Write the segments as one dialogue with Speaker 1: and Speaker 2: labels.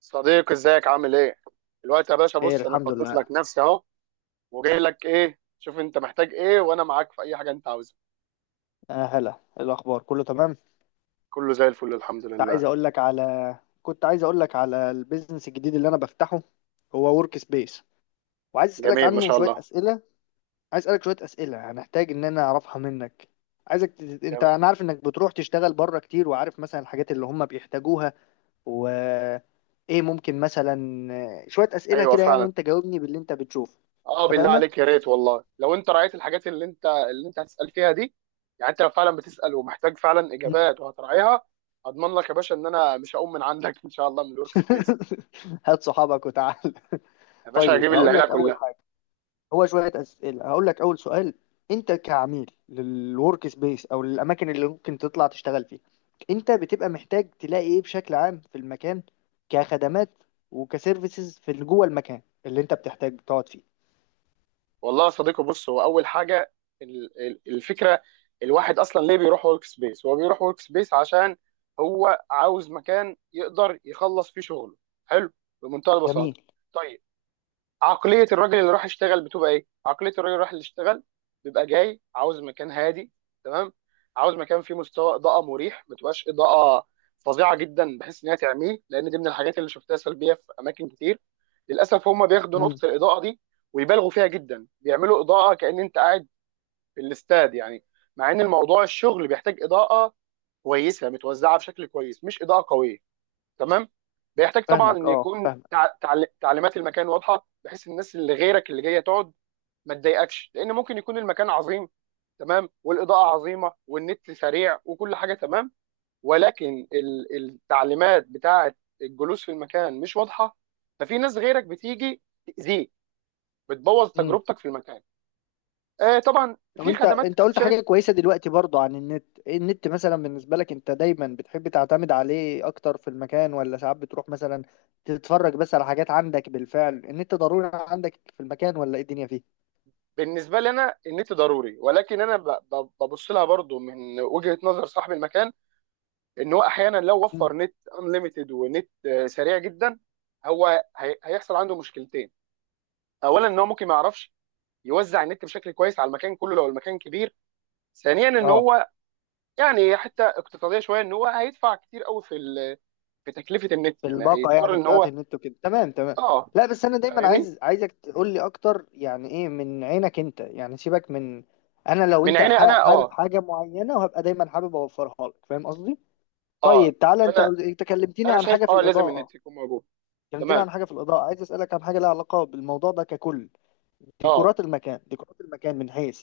Speaker 1: صديقي، ازيك؟ عامل ايه؟ الوقت يا باشا.
Speaker 2: خير
Speaker 1: بص انا
Speaker 2: الحمد
Speaker 1: فضيت لك
Speaker 2: لله.
Speaker 1: نفسي اهو، وجاي لك ايه؟ شوف انت محتاج ايه، وانا معاك في اي حاجه انت عاوزها.
Speaker 2: هلا. إيه الاخبار، كله تمام؟
Speaker 1: كله زي الفل، الحمد
Speaker 2: كنت
Speaker 1: لله.
Speaker 2: عايز اقول لك على كنت عايز اقول لك على البيزنس الجديد اللي انا بفتحه، هو ورك سبيس، وعايز اسالك
Speaker 1: جميل، ما
Speaker 2: عنه
Speaker 1: شاء
Speaker 2: شويه
Speaker 1: الله.
Speaker 2: اسئله. عايز اسالك شويه اسئله هنحتاج ان انا اعرفها منك. انت،
Speaker 1: يا-.
Speaker 2: انا عارف انك بتروح تشتغل بره كتير، وعارف مثلا الحاجات اللي هم بيحتاجوها، و ايه ممكن مثلا. شويه اسئله
Speaker 1: ايوه
Speaker 2: كده يعني،
Speaker 1: فعلا.
Speaker 2: وانت جاوبني باللي انت بتشوفه.
Speaker 1: اه بالله
Speaker 2: اتفقنا.
Speaker 1: عليك، يا ريت والله لو انت راعيت الحاجات اللي انت هتسال فيها دي، يعني انت لو فعلا بتسال ومحتاج فعلا
Speaker 2: مم.
Speaker 1: اجابات وهتراعيها، اضمن لك يا باشا ان انا مش هقوم من عندك ان شاء الله من الورك سبيس.
Speaker 2: هات صحابك وتعال.
Speaker 1: يا باشا هجيب
Speaker 2: طيب هقول
Speaker 1: العيله
Speaker 2: لك اول
Speaker 1: كلها.
Speaker 2: حاجه، هو شوية أسئلة. هقول لك أول سؤال، أنت كعميل للورك سبيس أو للأماكن اللي ممكن تطلع تشتغل فيها، أنت بتبقى محتاج تلاقي إيه بشكل عام في المكان كخدمات وكسيرفيسز في اللي جوه المكان اللي أنت بتحتاج تقعد فيه؟
Speaker 1: والله يا صديقي، بص هو اول حاجه، الفكره، الواحد اصلا ليه بيروح ورك سبيس؟ هو بيروح ورك سبيس عشان هو عاوز مكان يقدر يخلص فيه شغله. حلو، بمنتهى
Speaker 2: جميل.
Speaker 1: البساطه. طيب، عقلية الراجل اللي راح يشتغل بتبقى ايه؟ عقلية الراجل اللي راح يشتغل بيبقى جاي عاوز مكان هادي، تمام؟ عاوز مكان فيه مستوى إضاءة مريح، ما تبقاش إضاءة فظيعة جدا بحيث إن هي تعميه، لأن دي من الحاجات اللي شفتها سلبية في أماكن كتير. للأسف هم بياخدوا
Speaker 2: امم.
Speaker 1: نقطة الإضاءة دي ويبالغوا فيها جدا، بيعملوا إضاءة كأن أنت قاعد في الاستاد يعني. مع إن الموضوع، الشغل بيحتاج إضاءة كويسة متوزعة بشكل كويس، مش إضاءة قوية. تمام. بيحتاج طبعا
Speaker 2: فاهمك،
Speaker 1: ان
Speaker 2: أه
Speaker 1: يكون
Speaker 2: فاهمك.
Speaker 1: تعليمات المكان واضحه، بحيث الناس اللي غيرك اللي جايه تقعد ما تضايقكش، لان ممكن يكون المكان عظيم، تمام، والاضاءه عظيمه، والنت سريع، وكل حاجه تمام، ولكن التعليمات بتاعه الجلوس في المكان مش واضحه، ففي ناس غيرك بتيجي تاذيك، بتبوظ
Speaker 2: امم.
Speaker 1: تجربتك في المكان. آه طبعا
Speaker 2: طب
Speaker 1: في
Speaker 2: انت،
Speaker 1: خدمات
Speaker 2: انت
Speaker 1: انا
Speaker 2: قلت حاجة
Speaker 1: شايف.
Speaker 2: كويسة دلوقتي برضو عن النت، ايه النت مثلا بالنسبة لك؟ انت دايما بتحب تعتمد عليه اكتر في المكان، ولا ساعات بتروح مثلا تتفرج بس على حاجات عندك بالفعل؟ النت ضروري عندك في المكان ولا ايه الدنيا فيه؟
Speaker 1: بالنسبه لي انا النت ضروري، ولكن انا ببص لها برضو من وجهه نظر صاحب المكان، ان هو احيانا لو وفر
Speaker 2: مم.
Speaker 1: نت انليمتد ونت سريع جدا، هو هيحصل عنده مشكلتين. اولا ان هو ممكن ما يعرفش يوزع النت بشكل كويس على المكان كله لو المكان كبير. ثانيا ان
Speaker 2: اه،
Speaker 1: هو يعني حتى اقتصاديه شويه، ان هو هيدفع كتير قوي في في تكلفه النت،
Speaker 2: في
Speaker 1: يعني
Speaker 2: الباقة
Speaker 1: هيضطر
Speaker 2: يعني
Speaker 1: ان
Speaker 2: بتاعت
Speaker 1: هو.
Speaker 2: النت وكده، تمام تمام.
Speaker 1: اه.
Speaker 2: لا بس انا دايما
Speaker 1: فاهمني.
Speaker 2: عايز، عايزك تقول لي اكتر يعني ايه من عينك انت، يعني سيبك من، انا لو
Speaker 1: من
Speaker 2: انت
Speaker 1: عيني انا،
Speaker 2: حابب
Speaker 1: اه.
Speaker 2: حاجة معينة وهبقى دايما حابب اوفرها لك، فاهم قصدي؟
Speaker 1: اه.
Speaker 2: طيب تعالى، انت
Speaker 1: انا
Speaker 2: انت كلمتني
Speaker 1: انا
Speaker 2: عن
Speaker 1: شايف
Speaker 2: حاجة في
Speaker 1: اه لازم
Speaker 2: الإضاءة،
Speaker 1: النت يكون موجود.
Speaker 2: كلمتني
Speaker 1: تمام.
Speaker 2: عن حاجة في الإضاءة، عايز أسألك عن حاجة لها علاقة بالموضوع ده ككل.
Speaker 1: اه
Speaker 2: ديكورات المكان، ديكورات المكان من حيث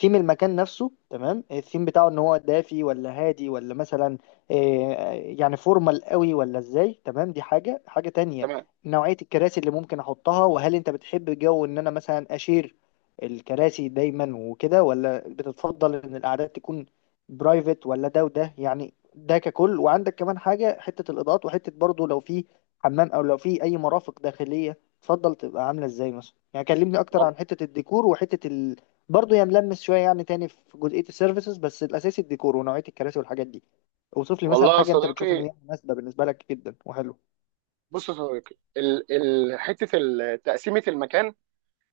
Speaker 2: ثيم المكان نفسه، تمام؟ الثيم بتاعه، ان هو دافي ولا هادي ولا مثلا آه، يعني فورمال قوي ولا ازاي، تمام؟ دي حاجة، حاجة تانية
Speaker 1: تمام.
Speaker 2: نوعية الكراسي اللي ممكن احطها، وهل انت بتحب جو ان انا مثلا اشير الكراسي دايما وكده، ولا بتتفضل ان القعدات تكون برايفت، ولا ده وده، يعني ده ككل. وعندك كمان حاجة، حتة الاضاءات، وحتة برضو لو في حمام او لو في اي مرافق داخلية، تفضل تبقى عامله ازاي مثلا؟ يعني كلمني اكتر
Speaker 1: وال-
Speaker 2: عن حته الديكور وحته برضه يعني ملمس شويه يعني تاني في جزئيه السيرفيسز، بس الاساسي الديكور ونوعيه الكراسي والحاجات دي. اوصف لي مثلا
Speaker 1: والله يا
Speaker 2: حاجه انت بتشوف ان
Speaker 1: صديقي،
Speaker 2: هي مناسبه بالنسبه لك جدا وحلو.
Speaker 1: بص يا صديقي، ال حته تقسيمه المكان،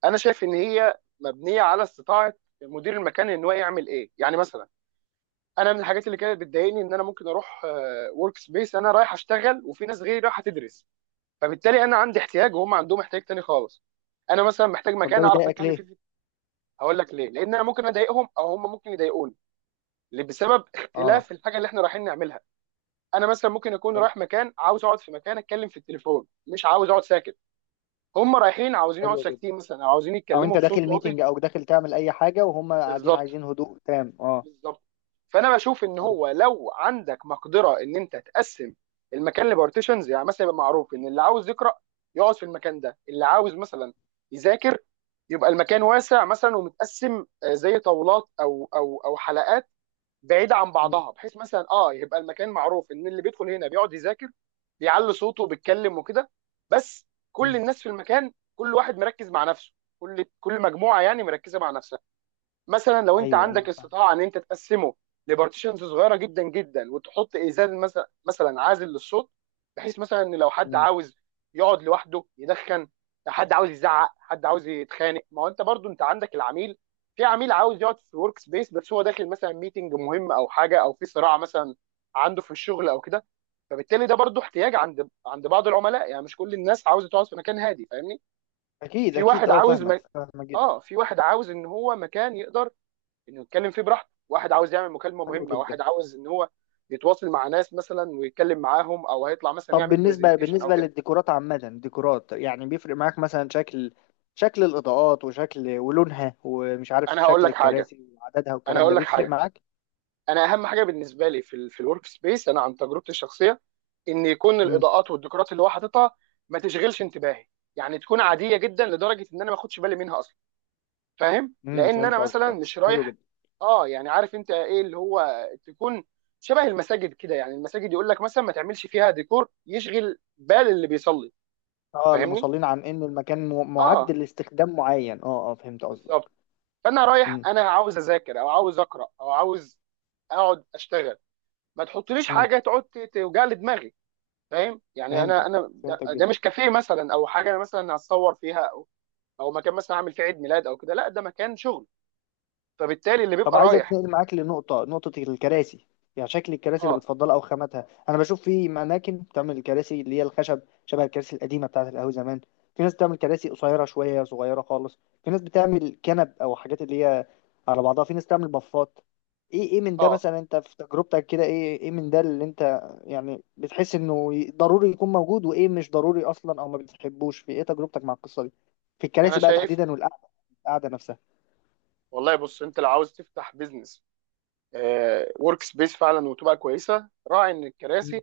Speaker 1: انا شايف ان هي مبنيه على استطاعه مدير المكان ان هو يعمل ايه، يعني مثلا انا من الحاجات اللي كانت بتضايقني ان انا ممكن اروح ورك سبيس انا رايح اشتغل، وفي ناس غيري رايحه تدرس، فبالتالي انا عندي احتياج وهم عندهم احتياج تاني خالص. انا مثلا محتاج
Speaker 2: طب ده
Speaker 1: مكان اعرف
Speaker 2: بيضايقك
Speaker 1: اتكلم فيه.
Speaker 2: ليه؟
Speaker 1: هقول لك ليه، لان انا ممكن اضايقهم او هم ممكن يضايقوني، اللي بسبب
Speaker 2: اه.
Speaker 1: اختلاف الحاجه اللي احنا رايحين نعملها. انا مثلا ممكن اكون
Speaker 2: حلو.
Speaker 1: رايح مكان عاوز اقعد في مكان اتكلم في التليفون، مش عاوز اقعد ساكت. هم رايحين عاوزين يقعدوا
Speaker 2: حلو جدا.
Speaker 1: ساكتين مثلا، او عاوزين
Speaker 2: او
Speaker 1: يتكلموا
Speaker 2: انت
Speaker 1: بصوت
Speaker 2: داخل
Speaker 1: واطي.
Speaker 2: ميتنج او داخل تعمل اي حاجه، وهم قاعدين
Speaker 1: بالظبط،
Speaker 2: عايزين هدوء تام، اه.
Speaker 1: بالظبط. فانا بشوف ان
Speaker 2: ايوه.
Speaker 1: هو لو عندك مقدره ان انت تقسم المكان لبارتيشنز، يعني مثلا يبقى معروف ان اللي عاوز يقرا يقعد في المكان ده، اللي عاوز مثلا يذاكر يبقى المكان واسع مثلا ومتقسم، زي طاولات او حلقات بعيده عن
Speaker 2: مم.
Speaker 1: بعضها، بحيث مثلا اه يبقى المكان معروف ان اللي بيدخل هنا بيقعد يذاكر، بيعلي صوته وبيتكلم وكده، بس كل
Speaker 2: مم.
Speaker 1: الناس في المكان كل واحد مركز مع نفسه، كل مجموعه يعني مركزه مع نفسها. مثلا لو انت
Speaker 2: ايوه ايوه
Speaker 1: عندك
Speaker 2: فاهمك.
Speaker 1: استطاعه ان انت تقسمه لبارتيشنز صغيره جدا جدا، وتحط ازاز مثلا عازل للصوت، بحيث مثلا ان لو حد
Speaker 2: مم.
Speaker 1: عاوز يقعد لوحده يدخن، حد عاوز يزعق، حد عاوز يتخانق. ما هو انت برضو انت عندك العميل، في عميل عاوز يقعد في ورك سبيس بس هو داخل مثلا ميتنج مهم او حاجه، او في صراع مثلا عنده في الشغل او كده. فبالتالي ده برضو احتياج عند بعض العملاء، يعني مش كل الناس عاوزه تقعد في مكان هادي، فاهمني؟
Speaker 2: اكيد
Speaker 1: في
Speaker 2: اكيد،
Speaker 1: واحد
Speaker 2: اه
Speaker 1: عاوز
Speaker 2: فاهمك،
Speaker 1: م...
Speaker 2: فاهمك جدا.
Speaker 1: اه في واحد عاوز ان هو مكان يقدر انه يتكلم فيه براحته، واحد عاوز يعمل مكالمه
Speaker 2: حلو
Speaker 1: مهمه،
Speaker 2: جدا.
Speaker 1: واحد عاوز ان هو يتواصل مع ناس مثلا ويتكلم معاهم، او هيطلع مثلا
Speaker 2: طب
Speaker 1: يعمل
Speaker 2: بالنسبة،
Speaker 1: برزنتيشن او
Speaker 2: بالنسبة
Speaker 1: كده.
Speaker 2: للديكورات عامة، ديكورات يعني بيفرق معاك مثلا شكل، شكل الإضاءات وشكل ولونها ومش عارف
Speaker 1: انا هقول
Speaker 2: شكل
Speaker 1: لك حاجه
Speaker 2: الكراسي وعددها
Speaker 1: انا
Speaker 2: والكلام
Speaker 1: هقول
Speaker 2: ده،
Speaker 1: لك
Speaker 2: بيفرق
Speaker 1: حاجه،
Speaker 2: معاك؟
Speaker 1: انا اهم حاجه بالنسبه لي في في الورك سبيس، انا عن تجربتي الشخصيه، ان يكون
Speaker 2: امم.
Speaker 1: الاضاءات والديكورات اللي هو حاططها ما تشغلش انتباهي، يعني تكون عاديه جدا لدرجه ان انا ما اخدش بالي منها اصلا، فاهم؟ لان
Speaker 2: فهمت
Speaker 1: انا مثلا
Speaker 2: قصدك.
Speaker 1: مش
Speaker 2: حلو
Speaker 1: رايح.
Speaker 2: جدا.
Speaker 1: اه يعني عارف انت ايه اللي هو، تكون شبه المساجد كده، يعني المساجد يقول لك مثلا ما تعملش فيها ديكور يشغل بال اللي بيصلي،
Speaker 2: اه
Speaker 1: فاهمني؟
Speaker 2: المصلين، عن إن المكان معد
Speaker 1: اه
Speaker 2: لاستخدام معين، اه اه فهمت
Speaker 1: بالظبط.
Speaker 2: قصدك.
Speaker 1: فانا رايح
Speaker 2: امم.
Speaker 1: انا عاوز اذاكر، او عاوز اقرا، او عاوز اقعد اشتغل، ما تحطليش
Speaker 2: امم
Speaker 1: حاجه تقعد توجع لي دماغي، فاهم؟ يعني انا
Speaker 2: فهمتك،
Speaker 1: انا ده,
Speaker 2: فهمتك
Speaker 1: ده
Speaker 2: جدا.
Speaker 1: مش كافيه مثلا، او حاجه انا مثلا هتصور فيها، او او مكان مثلا اعمل فيه عيد ميلاد او كده، لا ده مكان شغل، فبالتالي اللي
Speaker 2: طب
Speaker 1: بيبقى
Speaker 2: عايز
Speaker 1: رايح.
Speaker 2: اتنقل معاك لنقطة، نقطة الكراسي، يعني شكل الكراسي اللي
Speaker 1: اه.
Speaker 2: بتفضلها أو خاماتها. أنا بشوف في أماكن بتعمل الكراسي اللي هي الخشب، شبه الكراسي القديمة بتاعة القهوة زمان. في ناس بتعمل كراسي قصيرة شوية صغيرة خالص. في ناس بتعمل كنب أو حاجات اللي هي على بعضها. في ناس تعمل بفات. إيه، إيه من ده
Speaker 1: اه.
Speaker 2: مثلا أنت في تجربتك كده؟ إيه إيه من ده اللي أنت يعني بتحس إنه ضروري يكون موجود، وإيه مش ضروري أصلا أو ما بتحبوش في إيه تجربتك مع القصة دي في
Speaker 1: انا
Speaker 2: الكراسي بقى
Speaker 1: شايف.
Speaker 2: تحديدا، والقعدة، القعدة نفسها؟
Speaker 1: والله بص انت لو عاوز تفتح بيزنس ورك سبيس فعلا وتبقى كويسه، راعي ان الكراسي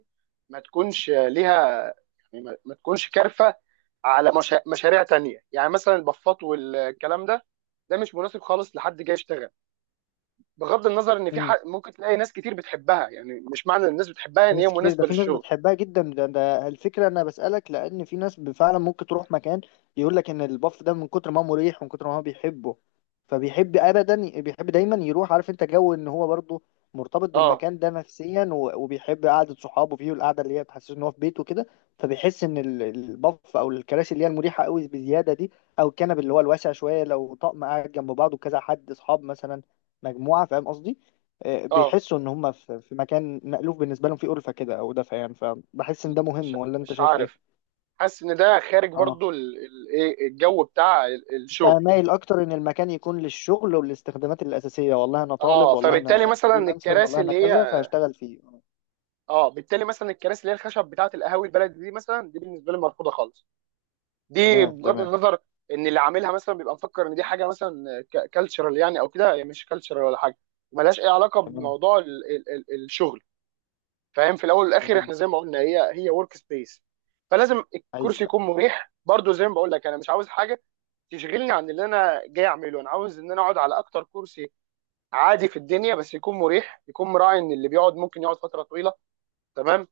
Speaker 1: ما تكونش ليها، يعني ما تكونش كارفه على مشا... مشاريع تانية، يعني مثلا البفات والكلام ده، ده مش مناسب خالص لحد جاي يشتغل، بغض النظر ان في حق ممكن تلاقي ناس كتير بتحبها، يعني مش معنى ان الناس بتحبها
Speaker 2: في
Speaker 1: ان هي
Speaker 2: ناس كتير، ده
Speaker 1: مناسبه
Speaker 2: في ناس
Speaker 1: للشغل.
Speaker 2: بتحبها جدا، ده الفكرة، أنا بسألك لأن في ناس فعلا ممكن تروح مكان يقول لك إن البف ده من كتر ما هو مريح ومن كتر ما هو بيحبه، فبيحب أبدا، بيحب دايما يروح، عارف أنت جو إن هو برضه مرتبط
Speaker 1: اه.
Speaker 2: بالمكان ده نفسيا، وبيحب قعدة صحابه فيه، والقعدة اللي هي تحسسه إن هو في بيته كده، فبيحس إن البف أو الكراسي اللي هي المريحة قوي بزيادة دي، أو الكنب اللي هو الواسع شوية لو طقم قاعد جنب بعضه كذا حد أصحاب مثلا مجموعة، فاهم قصدي؟
Speaker 1: اه.
Speaker 2: بيحسوا ان هم في، في مكان مألوف بالنسبه لهم، في ألفة كده او دفء يعني، فبحس
Speaker 1: م-
Speaker 2: ان ده
Speaker 1: مش
Speaker 2: مهم، ولا انت
Speaker 1: مش
Speaker 2: شايف ايه؟
Speaker 1: عارف، حاسس ان ده خارج
Speaker 2: اه.
Speaker 1: برضو ايه الجو بتاع
Speaker 2: انت
Speaker 1: الشغل.
Speaker 2: مايل اكتر ان المكان يكون للشغل والاستخدامات الاساسيه، والله انا طالب،
Speaker 1: اه
Speaker 2: والله
Speaker 1: فبالتالي
Speaker 2: انا
Speaker 1: مثلا
Speaker 2: فريلانسر،
Speaker 1: الكراسي
Speaker 2: والله انا
Speaker 1: اللي هي،
Speaker 2: كذا فهشتغل فيه
Speaker 1: اه بالتالي مثلا الكراسي اللي هي الخشب بتاعه القهاوي البلدي دي مثلا، دي بالنسبه لي مرفوضه خالص. دي
Speaker 2: تمام
Speaker 1: بغض
Speaker 2: تمام،
Speaker 1: النظر ان اللي عاملها مثلا بيبقى مفكر ان دي حاجه مثلا كالتشرال يعني او كده، هي مش كالتشرال ولا حاجه، ملهاش اي علاقه
Speaker 2: تمام
Speaker 1: بموضوع ال الشغل، فاهم؟ في الاول والاخر
Speaker 2: تمام.
Speaker 1: احنا زي ما قلنا هي هي ورك سبيس، فلازم الكرسي
Speaker 2: ايوه.
Speaker 1: يكون مريح. برضو زي ما بقول لك انا مش عاوز حاجه تشغلني عن اللي انا جاي اعمله، انا عاوز ان انا اقعد على اكتر كرسي عادي في الدنيا، بس يكون مريح، يكون مراعي ان اللي بيقعد ممكن يقعد فتره طويله. تمام.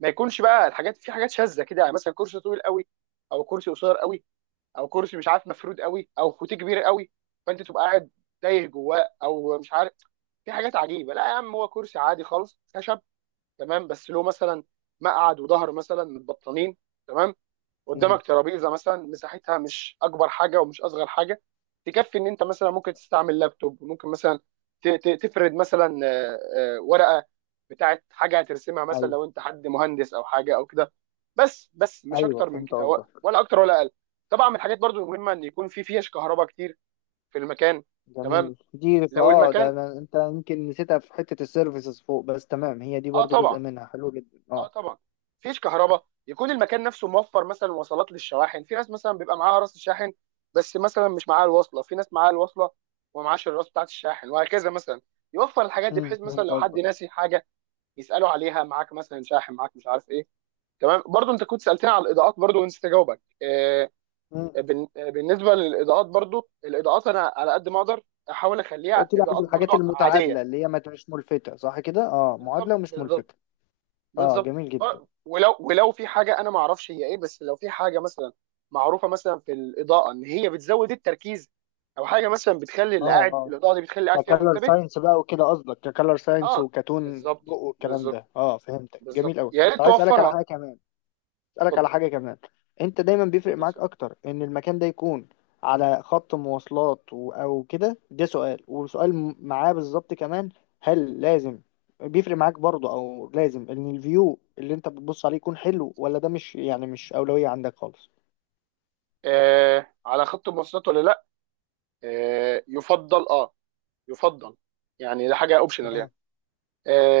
Speaker 1: ما يكونش بقى الحاجات، في حاجات شاذه كده، يعني مثلا كرسي طويل قوي او كرسي قصير قوي، او كرسي مش عارف مفرود قوي، او فوتيه كبير قوي، فانت تبقى قاعد تايه جواه، او مش عارف. في حاجات عجيبه، لا يا عم، هو كرسي عادي خالص خشب، تمام، بس له مثلا مقعد وظهر مثلا متبطنين، تمام،
Speaker 2: امم.
Speaker 1: قدامك ترابيزه مثلا مساحتها مش اكبر حاجه ومش اصغر حاجه، تكفي ان انت مثلا ممكن تستعمل لابتوب، ممكن مثلا تفرد مثلا ورقه بتاعت حاجه هترسمها مثلا
Speaker 2: ايوه
Speaker 1: لو انت حد مهندس او حاجه او كده، بس مش
Speaker 2: ايوه
Speaker 1: اكتر من
Speaker 2: فهمت
Speaker 1: كده،
Speaker 2: قصدك.
Speaker 1: ولا اكتر ولا اقل. طبعا من الحاجات برضو المهمه ان يكون في فيش كهرباء كتير في المكان. تمام
Speaker 2: جميل، دي
Speaker 1: لو
Speaker 2: اه ده،
Speaker 1: المكان،
Speaker 2: أنا انت يمكن نسيتها في حته السيرفيسز فوق، بس تمام هي دي
Speaker 1: اه
Speaker 2: برضو جزء
Speaker 1: طبعا،
Speaker 2: منها، حلو جدا
Speaker 1: اه
Speaker 2: اه.
Speaker 1: طبعا. مفيش كهرباء، يكون المكان نفسه موفر مثلا وصلات للشواحن. في ناس مثلا بيبقى معاها راس الشاحن بس مثلا مش معاها الوصله، في ناس معاها الوصله ومعاش الراس بتاعت الشاحن، وهكذا. مثلا يوفر الحاجات دي، بحيث مثلا
Speaker 2: فهمت
Speaker 1: لو حد
Speaker 2: قصدك.
Speaker 1: ناسي حاجه يسالوا عليها، معاك مثلا شاحن؟ معاك مش عارف ايه؟ تمام. برضو انت كنت سالتني على الاضاءات برضو ونسيت اجاوبك،
Speaker 2: أمم.
Speaker 1: بالنسبه للاضاءات برضو، الاضاءات انا على قد ما اقدر احاول اخليها
Speaker 2: قلت لي عايز
Speaker 1: اضاءات برضو
Speaker 2: الحاجات
Speaker 1: عاديه.
Speaker 2: المتعادله اللي هي ما تبقاش ملفته، صح كده؟ اه، معادله
Speaker 1: بالظبط،
Speaker 2: ومش
Speaker 1: بالظبط،
Speaker 2: ملفته، اه.
Speaker 1: بالظبط.
Speaker 2: جميل جدا
Speaker 1: ولو في حاجه انا ما اعرفش هي ايه، بس لو في حاجه مثلا معروفه مثلا في الاضاءه ان هي بتزود التركيز، او حاجه مثلا بتخلي اللي
Speaker 2: اه.
Speaker 1: قاعد،
Speaker 2: اه
Speaker 1: الاضاءه دي بتخلي اللي قاعد فيها
Speaker 2: ككلر
Speaker 1: منتبه.
Speaker 2: ساينس بقى وكده قصدك، ككلر ساينس
Speaker 1: اه
Speaker 2: وكتون
Speaker 1: بالظبط،
Speaker 2: ضوء والكلام
Speaker 1: بالظبط،
Speaker 2: ده، اه فهمتك،
Speaker 1: بالظبط،
Speaker 2: جميل قوي.
Speaker 1: يا ريت
Speaker 2: طب عايز اسالك على
Speaker 1: توفرها.
Speaker 2: حاجه كمان، اسالك على
Speaker 1: اتفضل،
Speaker 2: حاجه كمان، انت دايما بيفرق
Speaker 1: اتفضل،
Speaker 2: معاك
Speaker 1: اتفضل.
Speaker 2: اكتر ان المكان ده يكون على خط مواصلات او كده، ده سؤال. وسؤال معاه بالظبط كمان، هل لازم، بيفرق معاك برضه او لازم ان الفيو اللي انت بتبص عليه يكون حلو، ولا ده مش يعني مش اولويه عندك خالص؟
Speaker 1: آه على خط المواصلات ولا لا، آه يفضل اه، يفضل، يعني ده حاجه اوبشنال
Speaker 2: تمام.
Speaker 1: يعني.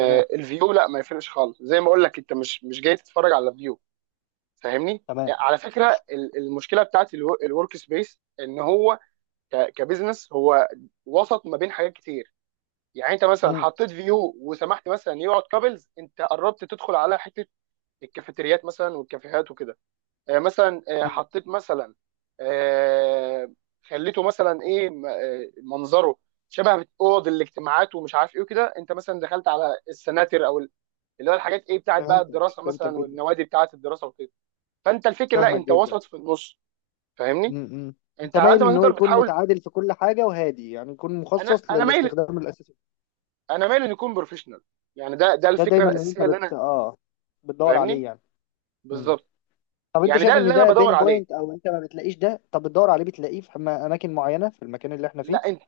Speaker 2: تمام.
Speaker 1: الفيو لا ما يفرقش خالص، زي ما اقول لك انت مش مش جاي تتفرج على فيو. فاهمني؟
Speaker 2: تمام.
Speaker 1: على فكره المشكله بتاعت الورك سبيس ان هو كبزنس، هو وسط ما بين حاجات كتير، يعني انت مثلا
Speaker 2: امم.
Speaker 1: حطيت فيو وسمحت مثلا يقعد كابلز، انت قربت تدخل على حته الكافيتريات مثلا والكافيهات وكده. مثلا
Speaker 2: امم
Speaker 1: حطيت مثلا، آه، خليته مثلا ايه منظره شبه اوض الاجتماعات ومش عارف ايه وكده، انت مثلا دخلت على السناتر او اللي هو الحاجات ايه بتاعت بقى
Speaker 2: فهمتك،
Speaker 1: الدراسه
Speaker 2: فهمتك
Speaker 1: مثلا
Speaker 2: جدا.
Speaker 1: والنوادي بتاعت الدراسه وكده، فانت الفكر لا،
Speaker 2: فاهمك
Speaker 1: انت
Speaker 2: جدا.
Speaker 1: وسط في النص، فاهمني؟
Speaker 2: امم. امم. انت
Speaker 1: انت على
Speaker 2: مايل
Speaker 1: قد ما
Speaker 2: ان هو
Speaker 1: تقدر
Speaker 2: يكون
Speaker 1: بتحاول.
Speaker 2: متعادل في كل حاجه وهادي، يعني يكون مخصص
Speaker 1: انا مايل،
Speaker 2: للاستخدام الاساسي،
Speaker 1: انا مايل ان يكون بروفيشنال، يعني ده ده
Speaker 2: ده
Speaker 1: الفكره
Speaker 2: دايما اللي انت
Speaker 1: الاساسيه اللي
Speaker 2: بت
Speaker 1: انا،
Speaker 2: اه بتدور
Speaker 1: فاهمني؟
Speaker 2: عليه يعني. امم.
Speaker 1: بالظبط،
Speaker 2: طب انت
Speaker 1: يعني
Speaker 2: شايف
Speaker 1: ده
Speaker 2: ان
Speaker 1: اللي انا
Speaker 2: ده
Speaker 1: بدور
Speaker 2: بين
Speaker 1: عليه.
Speaker 2: بوينت، او انت ما بتلاقيش ده، طب بتدور عليه بتلاقيه في اماكن معينه في المكان اللي احنا فيه؟
Speaker 1: لا انت،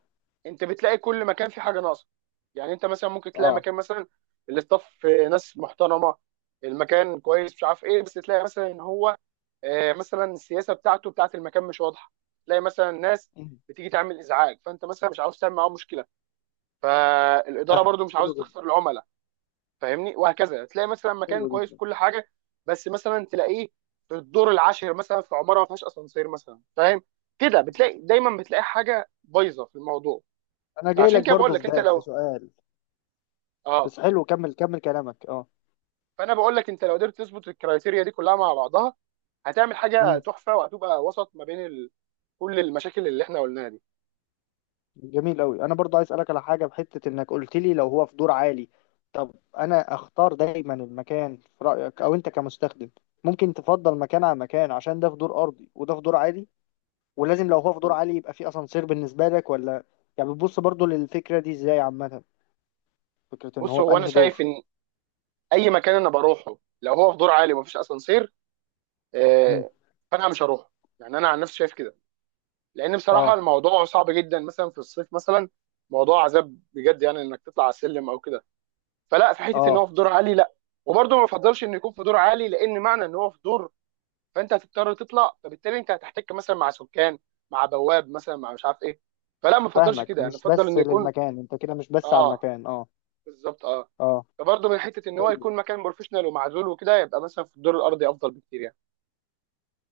Speaker 1: انت بتلاقي كل مكان في حاجه ناقصه، يعني انت مثلا ممكن تلاقي
Speaker 2: اه.
Speaker 1: مكان مثلا الاستاف ناس محترمه، المكان كويس مش عارف ايه، بس تلاقي مثلا ان هو مثلا السياسه بتاعته بتاعت المكان مش واضحه، تلاقي مثلا ناس
Speaker 2: امم
Speaker 1: بتيجي تعمل ازعاج، فانت مثلا مش عاوز تعمل معاهم مشكله، فالاداره
Speaker 2: فاهمك،
Speaker 1: برضو مش
Speaker 2: حلو
Speaker 1: عاوزه
Speaker 2: جدا.
Speaker 1: تخسر العملاء، فاهمني؟ وهكذا. تلاقي مثلا مكان
Speaker 2: حلو
Speaker 1: كويس
Speaker 2: جدا.
Speaker 1: وكل حاجه، بس مثلا تلاقيه في الدور العاشر مثلا في عماره ما فيهاش اسانسير مثلا، فاهم كده؟
Speaker 2: مم.
Speaker 1: بتلاقي دايما بتلاقي حاجه بايظه في الموضوع.
Speaker 2: انا جاي لك
Speaker 1: فعشان كده بقول
Speaker 2: برضو في
Speaker 1: لك انت
Speaker 2: ده في
Speaker 1: لو
Speaker 2: سؤال،
Speaker 1: اه،
Speaker 2: بس حلو كمل، كمل كلامك اه.
Speaker 1: فانا بقول لك انت لو قدرت تظبط الكرايتيريا دي كلها مع بعضها، هتعمل حاجه
Speaker 2: امم.
Speaker 1: تحفه، وهتبقى وسط ما بين ال... كل المشاكل اللي احنا قلناها دي.
Speaker 2: جميل قوي. انا برضو عايز اسالك على حاجه بحته، انك قلت لي لو هو في دور عالي، طب انا اختار دايما المكان في رايك، او انت كمستخدم ممكن تفضل مكان على مكان عشان ده في دور ارضي وده في دور عالي؟ ولازم لو هو في دور عالي يبقى في اسانسير بالنسبه لك، ولا يعني بتبص برضو للفكره دي ازاي عامه، فكره ان
Speaker 1: بص
Speaker 2: هو في
Speaker 1: هو انا
Speaker 2: انهي
Speaker 1: شايف
Speaker 2: دور؟
Speaker 1: ان اي مكان انا بروحه لو هو في دور عالي ومفيش اسانسير،
Speaker 2: مم.
Speaker 1: آه، فانا مش هروح، يعني انا عن نفسي شايف كده، لان بصراحه
Speaker 2: اه.
Speaker 1: الموضوع صعب جدا مثلا في الصيف مثلا، موضوع عذاب بجد يعني، انك تطلع على السلم او كده. فلا، في حته ان هو
Speaker 2: اه
Speaker 1: في دور عالي لا. وبرضه ما بفضلش انه يكون في دور عالي، لان معنى ان هو في دور، فانت هتضطر تطلع، فبالتالي انت هتحتك مثلا مع سكان، مع بواب مثلا، مع مش عارف ايه، فلا ما بفضلش
Speaker 2: فاهمك،
Speaker 1: كده، يعني
Speaker 2: مش
Speaker 1: افضل
Speaker 2: بس
Speaker 1: انه يكون،
Speaker 2: للمكان انت كده، مش بس على
Speaker 1: اه
Speaker 2: المكان اه.
Speaker 1: بالظبط اه.
Speaker 2: اه.
Speaker 1: فبرضه من حته ان هو
Speaker 2: طيب.
Speaker 1: يكون مكان بروفيشنال ومعزول وكده، يبقى مثلا في الدور الارضي افضل بكتير يعني.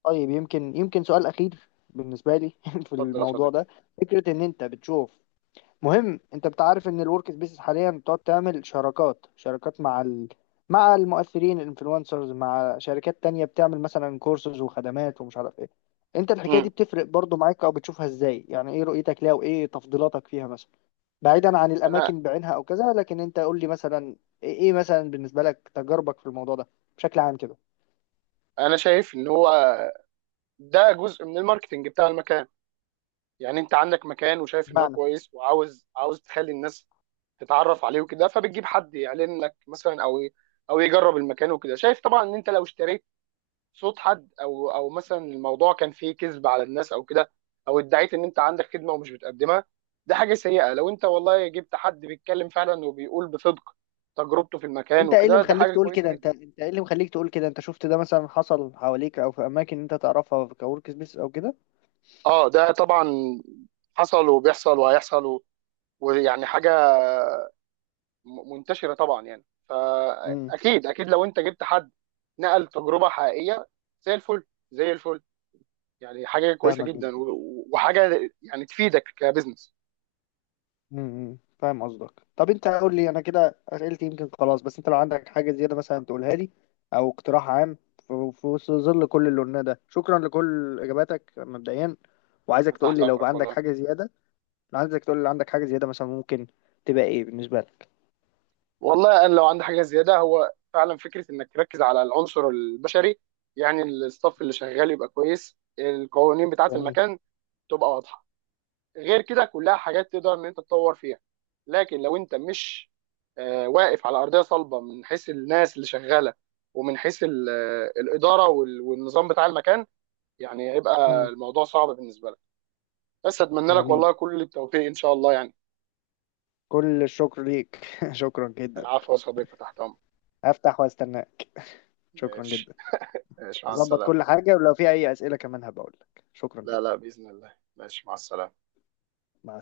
Speaker 2: طيب يمكن، يمكن سؤال اخير بالنسبه لي في
Speaker 1: اتفضل يا
Speaker 2: الموضوع
Speaker 1: صديقي.
Speaker 2: ده، فكرة إن أنت بتشوف مهم، انت بتعرف ان الورك سبيسز حاليا بتقعد تعمل شراكات، شراكات مع مع المؤثرين الانفلونسرز، مع شركات تانية بتعمل مثلا كورسز وخدمات ومش عارف ايه، انت الحكاية دي
Speaker 1: مم.
Speaker 2: بتفرق برضو معاك او بتشوفها ازاي؟ يعني ايه رؤيتك ليها وايه تفضيلاتك فيها مثلا، بعيدا عن
Speaker 1: انا
Speaker 2: الاماكن بعينها او كذا، لكن انت قول لي مثلا ايه، إيه مثلا بالنسبة لك تجاربك في الموضوع ده بشكل عام كده.
Speaker 1: انا شايف ان هو ده جزء من الماركتنج بتاع المكان، يعني انت عندك مكان وشايف ان هو
Speaker 2: بمعنى،
Speaker 1: كويس، وعاوز تخلي الناس تتعرف عليه وكده، فبتجيب حد يعلن لك مثلا، او او يجرب المكان وكده. شايف طبعا ان انت لو اشتريت صوت حد، او مثلا الموضوع كان فيه كذب على الناس او كده، او ادعيت ان انت عندك خدمه ومش بتقدمها، ده حاجه سيئه. لو انت والله جبت حد بيتكلم فعلا وبيقول بصدق تجربته في المكان
Speaker 2: وانت ايه اللي
Speaker 1: وكده، ده
Speaker 2: مخليك
Speaker 1: حاجه
Speaker 2: تقول
Speaker 1: كويسه
Speaker 2: كده؟ انت،
Speaker 1: جدا.
Speaker 2: انت ايه اللي مخليك تقول كده؟ انت شفت ده مثلا حصل حواليك او في اماكن انت تعرفها كورك سبيس او
Speaker 1: اه ده طبعا حصل وبيحصل وهيحصل، ويعني حاجه منتشره طبعا يعني.
Speaker 2: كده؟
Speaker 1: فاكيد، اكيد لو انت جبت حد نقل تجربه حقيقيه، زي الفل زي الفل، يعني حاجه كويسه
Speaker 2: فاهمك
Speaker 1: جدا،
Speaker 2: جدا.
Speaker 1: وحاجه يعني تفيدك كبزنس.
Speaker 2: فاهم قصدك. طب انت قول لي، انا كده اسئلتي يمكن خلاص، بس انت لو عندك حاجه زياده مثلا تقولها لي او اقتراح عام في، في وسط ظل كل اللي قلناه ده. شكرا لكل اجاباتك مبدئيا، وعايزك تقول
Speaker 1: تحت
Speaker 2: لي لو بقى
Speaker 1: امرك
Speaker 2: عندك
Speaker 1: والله.
Speaker 2: حاجه زياده، لو عايزك تقول لي لو عندك حاجه زياده مثلا، ممكن تبقى ايه بالنسبه لك؟
Speaker 1: والله انا لو عندي حاجه زياده، هو فعلا فكره انك تركز على العنصر البشري، يعني الستاف اللي شغال يبقى كويس، القوانين بتاعه
Speaker 2: جميل.
Speaker 1: المكان تبقى واضحه، غير كده كلها حاجات تقدر ان انت تطور فيها. لكن لو انت مش واقف على ارضيه صلبه من حيث الناس اللي شغاله، ومن حيث الاداره والنظام بتاع المكان، يعني هيبقى
Speaker 2: امم.
Speaker 1: الموضوع صعب بالنسبه لك. بس اتمنى لك
Speaker 2: جميل.
Speaker 1: والله كل التوفيق ان شاء الله يعني.
Speaker 2: كل الشكر ليك. شكرا جدا.
Speaker 1: العفو يا صديقي، تحت امرك.
Speaker 2: هفتح واستناك. شكرا
Speaker 1: ماشي.
Speaker 2: جدا.
Speaker 1: ماشي مع
Speaker 2: اظبط
Speaker 1: السلامه.
Speaker 2: كل حاجه، ولو في اي اسئله كمان هبقول لك، شكرا
Speaker 1: لا لا
Speaker 2: جدا.
Speaker 1: باذن الله، ماشي مع السلامه.
Speaker 2: مع السلامه.